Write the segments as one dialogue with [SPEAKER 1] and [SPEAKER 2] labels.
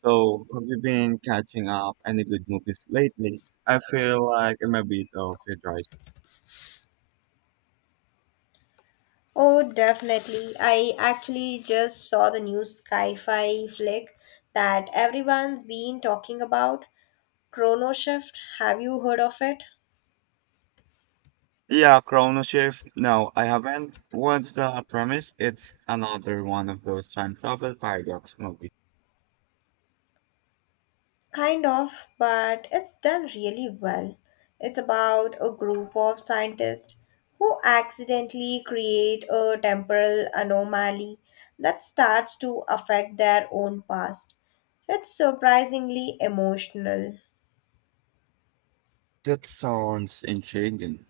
[SPEAKER 1] So, have you been catching up any good movies lately? I feel like I'm a bit of a dry.
[SPEAKER 2] Oh, definitely. I actually just saw the new sci fi flick that everyone's been talking about Chrono Shift. Have you heard of it?
[SPEAKER 1] Yeah, Chrono Shift. No, I haven't. What's the premise? It's another one of those time travel paradox movies.
[SPEAKER 2] Kind of, but it's done really well. It's about a group of scientists who accidentally create a temporal anomaly that starts to affect their own past. It's surprisingly emotional.
[SPEAKER 1] That sounds intriguing.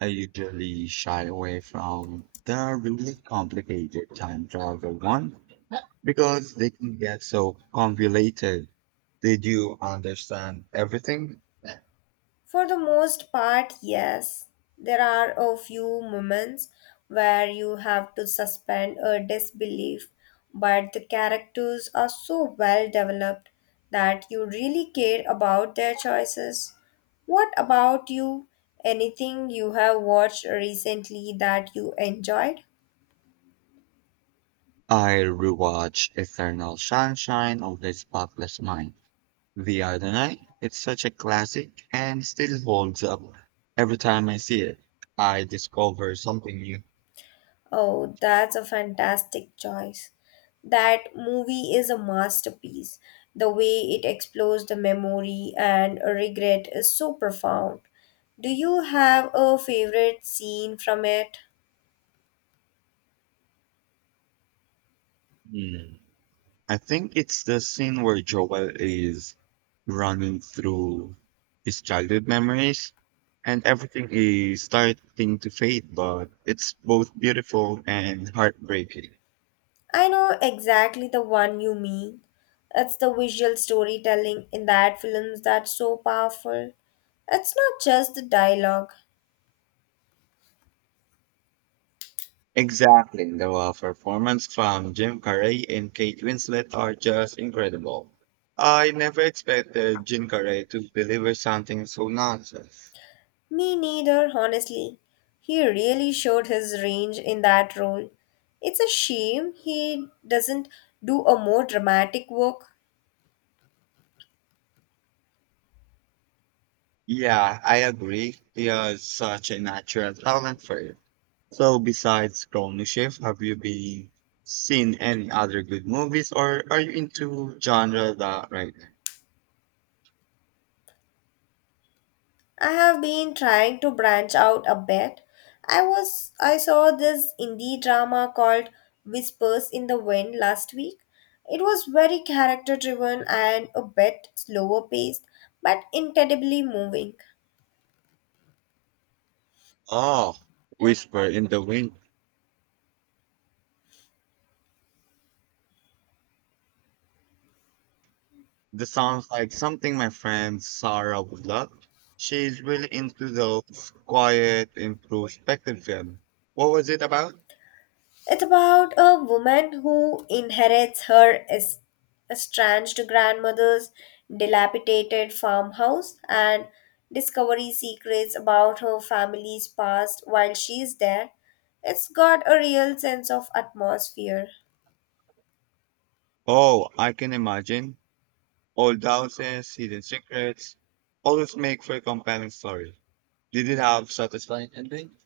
[SPEAKER 1] I usually shy away from the really complicated time travel one because they can get so convoluted. Did you understand everything?
[SPEAKER 2] For the most part, yes. There are a few moments where you have to suspend a disbelief, but the characters are so well developed that you really care about their choices. What about you? Anything you have watched recently that you enjoyed?
[SPEAKER 1] I rewatched Eternal Sunshine of the Spotless Mind the other night. It's such a classic and still holds up. Every time I see it, I discover something new.
[SPEAKER 2] Oh, that's a fantastic choice. That movie is a masterpiece. The way it explores the memory and regret is so profound. Do you have a favorite scene from it?
[SPEAKER 1] Hmm. I think it's the scene where Joel is running through his childhood memories and everything is starting to fade, but it's both beautiful and heartbreaking.
[SPEAKER 2] I know exactly the one you mean. It's the visual storytelling in that film that's so powerful. It's not just the dialogue.
[SPEAKER 1] Exactly. The performance from Jim Carrey and Kate Winslet are just incredible. I never expected Jim Carrey to deliver something so nonsense.
[SPEAKER 2] Me neither, honestly. He really showed his range in that role. It's a shame he doesn't do a more dramatic work.
[SPEAKER 1] Yeah, I agree. He has such a natural talent for it. So, besides Chrono Shift, have you been seen any other good movies, or are you into genre that right now?
[SPEAKER 2] I have been trying to branch out a bit. I saw this indie drama called Whispers in the Wind last week. It was very character driven and a bit slower paced, but incredibly moving.
[SPEAKER 1] Oh, Whisper in the Wind. This sounds like something my friend Sarah would love. She's really into those quiet, introspective films. What was it about?
[SPEAKER 2] It's about a woman who inherits her estranged grandmother's dilapidated farmhouse and discovers secrets about her family's past while she's there. It's got a real sense of atmosphere.
[SPEAKER 1] Oh, I can imagine. Old houses, hidden secrets, always make for a compelling story. Did it have satisfying ending?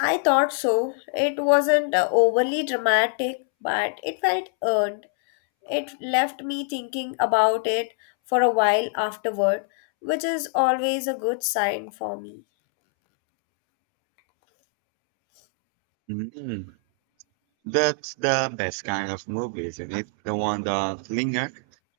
[SPEAKER 2] I thought so. It wasn't overly dramatic, but it felt earned. It left me thinking about it for a while afterward, which is always a good sign for me.
[SPEAKER 1] Mm. That's the best kind of movie, isn't it? The one that linger.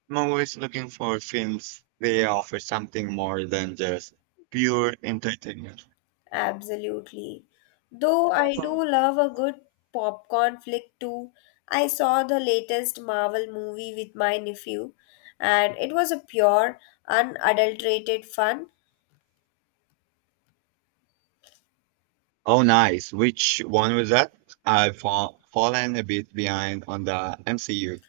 [SPEAKER 1] I'm always looking for films. They offer something more than just pure entertainment.
[SPEAKER 2] Absolutely. Though I do love a good popcorn flick too. I saw the latest Marvel movie with my nephew, and it was a pure, unadulterated fun.
[SPEAKER 1] Oh, nice. Which one was that? I've fallen a bit behind on the MCU.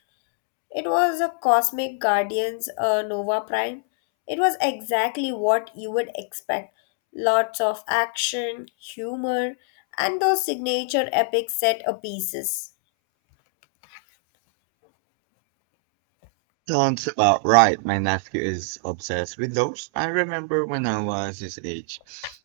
[SPEAKER 2] It was a Cosmic Guardians Nova Prime. It was exactly what you would expect. Lots of action, humor, and those signature epic set of pieces.
[SPEAKER 1] Sounds about right. My nephew is obsessed with those. I remember when I was his age.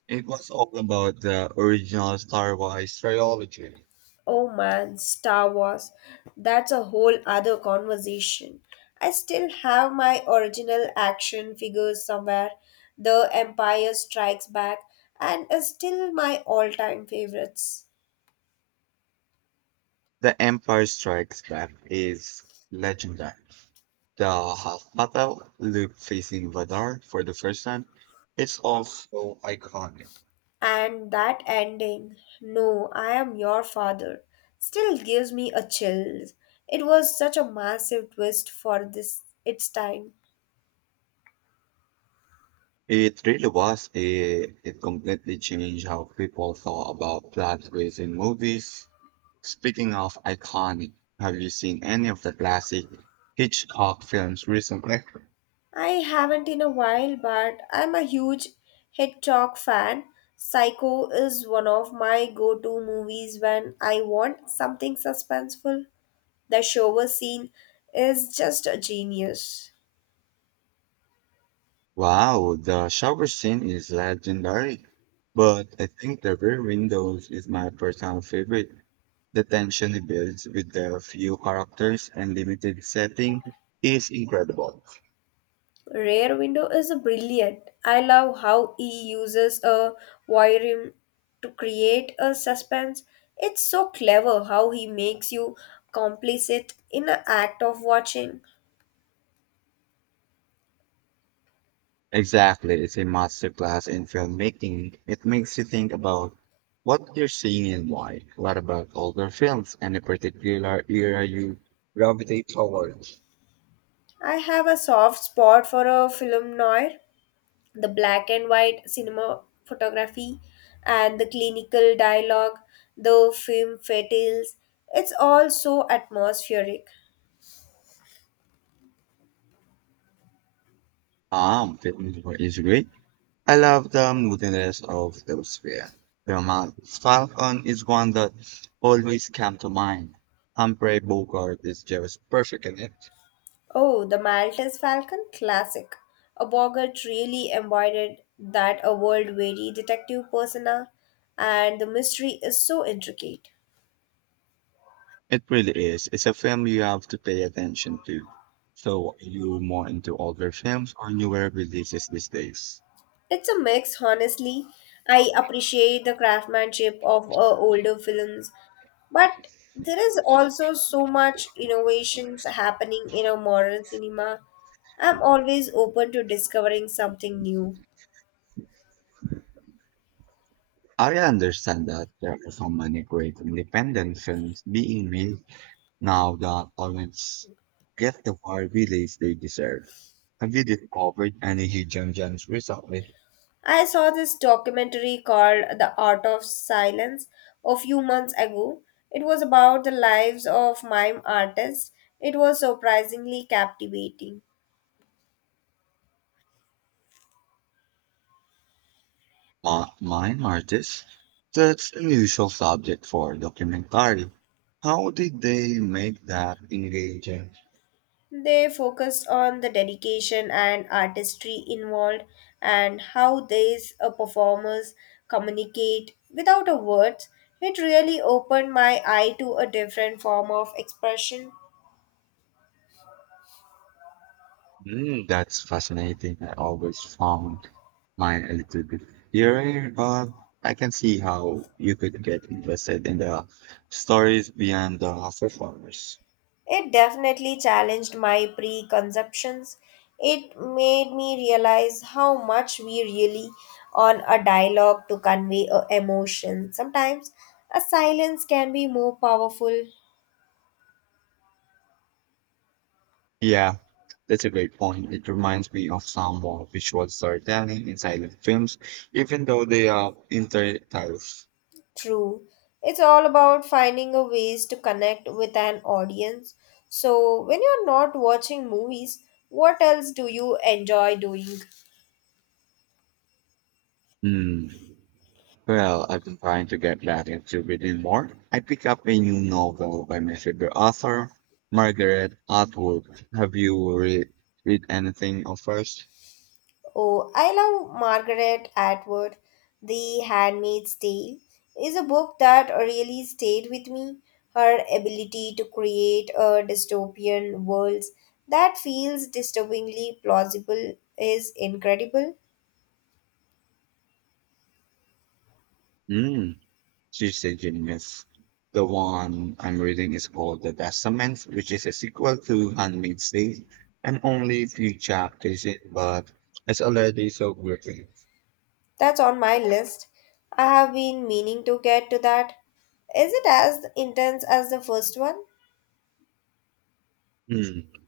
[SPEAKER 1] It was all about the original Star Wars trilogy.
[SPEAKER 2] Oh man, Star Wars. That's a whole other conversation. I still have my original action figures somewhere. The Empire Strikes Back and is still my all-time favorites.
[SPEAKER 1] The Empire Strikes Back is legendary. The half battle, Luke facing Vadar for the first time, it's also iconic.
[SPEAKER 2] And that ending, no, I am your father, still gives me a chill. It was such a massive twist for this its time.
[SPEAKER 1] It really was. It completely changed how people thought about plot twists in movies. Speaking of iconic, have you seen any of the classic Hitchcock films recently?
[SPEAKER 2] I haven't in a while, but I'm a huge Hitchcock fan. Psycho is one of my go to movies when I want something suspenseful. The shower scene is just a genius.
[SPEAKER 1] Wow, the shower scene is legendary. But I think the rear windows is my personal favorite. The tension it builds with the few characters and limited setting is incredible.
[SPEAKER 2] Rear Window is brilliant. I love how he uses a voyeurism to create a suspense. It's so clever how he makes you complicit in the act of watching.
[SPEAKER 1] Exactly. It's a masterclass in filmmaking. It makes you think about what you're seeing and why. What about older films? Any particular era you gravitate towards?
[SPEAKER 2] I have a soft spot for a film noir. The black and white cinema photography and the clinical dialogue, the film fatales. It's all so atmospheric.
[SPEAKER 1] Film is great. I love the moodiness of those films. Romance Falcon is one that always come to mind. Humphrey Bogart is just perfect in it.
[SPEAKER 2] Oh, the Maltese Falcon classic. A Bogart really embodied that a world weary detective persona, and the mystery is so intricate.
[SPEAKER 1] It really is. It's a film you have to pay attention to. So, are you more into older films or newer releases these days?
[SPEAKER 2] It's a mix, honestly. I appreciate the craftsmanship of older films, but there is also so much innovations happening in our modern cinema. I'm always open to discovering something new.
[SPEAKER 1] I understand that there are so many great independent films being made now that aren't get the wide release they deserve. Have you discovered any hidden gems recently?
[SPEAKER 2] I saw this documentary called The Art of Silence a few months ago. It was about the lives of mime artists. It was surprisingly captivating.
[SPEAKER 1] Mine artists? That's an unusual subject for a documentary. How did they make that engaging?
[SPEAKER 2] They focused on the dedication and artistry involved and how these performers communicate without a words. It really opened my eye to a different form of expression.
[SPEAKER 1] Mm, that's fascinating. I always found mine a little bit eerie, but I can see how you could get invested in the stories beyond the performers.
[SPEAKER 2] It definitely challenged my preconceptions. It made me realize how much we really on a dialogue to convey a emotion. Sometimes a silence can be more powerful.
[SPEAKER 1] Yeah, that's a great point. It reminds me of some more visual storytelling in silent films, even though they are intertitles.
[SPEAKER 2] True. It's all about finding a ways to connect with an audience. So, when you're not watching movies, what else do you enjoy doing?
[SPEAKER 1] Well, I've been trying to get back into reading more. I picked up a new novel by my favorite author, Margaret Atwood. Have you read anything of hers?
[SPEAKER 2] Oh, I love Margaret Atwood. The Handmaid's Tale is a book that really stayed with me. Her ability to create a dystopian world that feels disturbingly plausible is incredible.
[SPEAKER 1] Mm, she's a genius. The one I'm reading is called The Testament, which is a sequel to Handmaid's Tale. I'm only a few chapters in, but it's already so gripping.
[SPEAKER 2] That's on my list. I have been meaning to get to that. Is it as intense as the first one?
[SPEAKER 1] Hmm.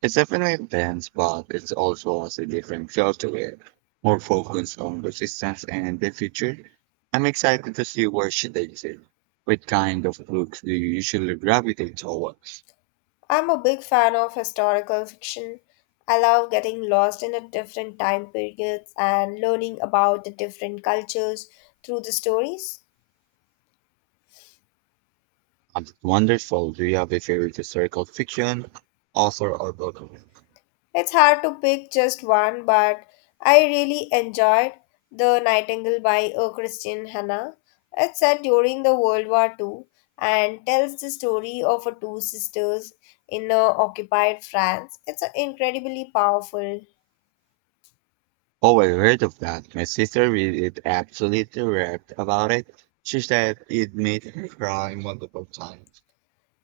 [SPEAKER 1] It's definitely intense, but it also has a different feel to it, more focus on resistance and the future. I'm excited to see where she takes it. What kind of books do you usually gravitate towards?
[SPEAKER 2] I'm a big fan of historical fiction. I love getting lost in a different time periods and learning about the different cultures through the stories.
[SPEAKER 1] Wonderful. Do you have a favorite historical fiction, author, or book?
[SPEAKER 2] It's hard to pick just one, but I really enjoyed The Nightingale by Christian Hanna. It's set during the World War II and tells the story of two sisters in occupied France. It's incredibly powerful.
[SPEAKER 1] Oh, I heard of that. My sister read it, absolutely raved about it. She said it made her cry multiple times.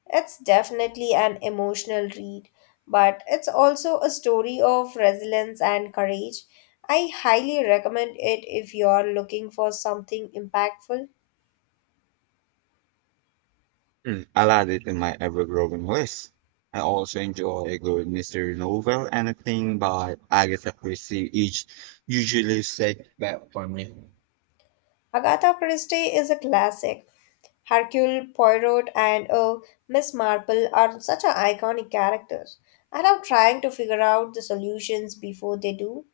[SPEAKER 2] It's definitely an emotional read, but it's also a story of resilience and courage. I highly recommend it if you're looking for something impactful.
[SPEAKER 1] Hmm, I'll add it in my ever-growing list. I also enjoy a good mystery novel. Anything by Agatha Christie each usually set back for me.
[SPEAKER 2] Agatha Christie is a classic. Hercule Poirot and Miss Marple are such an iconic characters. I love trying to figure out the solutions before they do.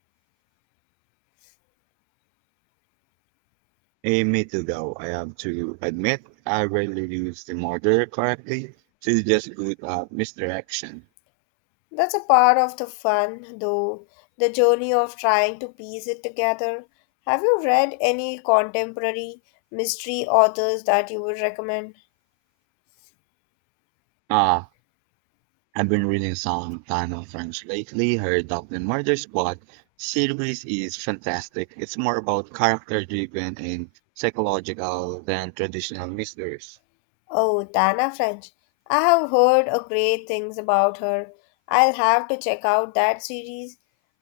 [SPEAKER 1] A me too, though. I have to admit, I rarely use the murder correctly, so it's just good at misdirection.
[SPEAKER 2] That's a part of the fun, though, the journey of trying to piece it together. Have you read any contemporary mystery authors that you would recommend?
[SPEAKER 1] Ah, I've been reading some Tano French lately. Her Dublin Murder Squad series is fantastic. It's more about character-driven and psychological than traditional mysteries.
[SPEAKER 2] Oh, Dana French. I have heard a great things about her. I'll have to check out that series.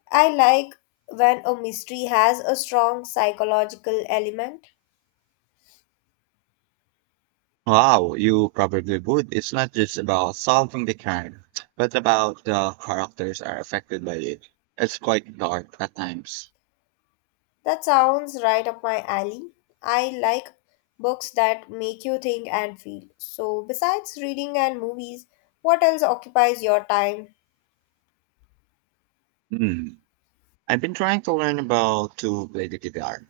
[SPEAKER 2] I like when a mystery has a strong psychological element.
[SPEAKER 1] Wow, you probably would. It's not just about solving the crime, but about the characters are affected by it. It's quite dark at times.
[SPEAKER 2] That sounds right up my alley. I like books that make you think and feel. So, besides reading and movies, what else occupies your time?
[SPEAKER 1] Hmm. I've been trying to learn about to play the guitar.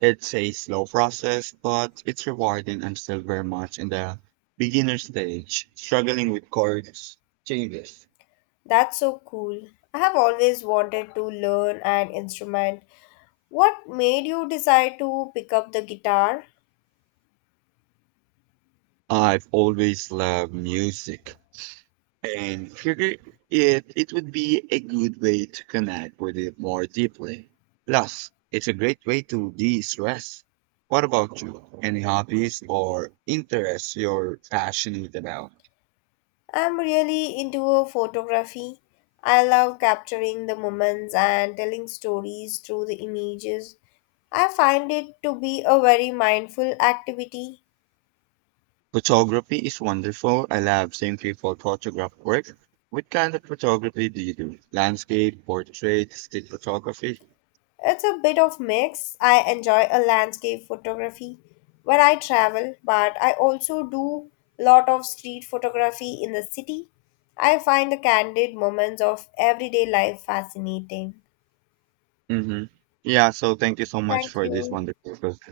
[SPEAKER 1] It's a slow process, but it's rewarding. I'm still very much in the beginner stage, struggling with chords changes.
[SPEAKER 2] That's so cool. I have always wanted to learn an instrument. What made you decide to pick up the guitar?
[SPEAKER 1] I've always loved music, and figure it would be a good way to connect with it more deeply. Plus, it's a great way to de-stress. What about you? Any hobbies or interests you're passionate about?
[SPEAKER 2] I'm really into photography. I love capturing the moments and telling stories through the images. I find it to be a very mindful activity.
[SPEAKER 1] Photography is wonderful. I love seeing people photograph work. What kind of photography do you do? Landscape, portrait, still photography?
[SPEAKER 2] It's a bit of mix. I enjoy a landscape photography when I travel, but I also do lot of street photography in the city. I find the candid moments of everyday life fascinating.
[SPEAKER 1] Mm-hmm. Yeah, so thank you so much
[SPEAKER 2] Thank
[SPEAKER 1] for this
[SPEAKER 2] you.
[SPEAKER 1] wonderful conversation.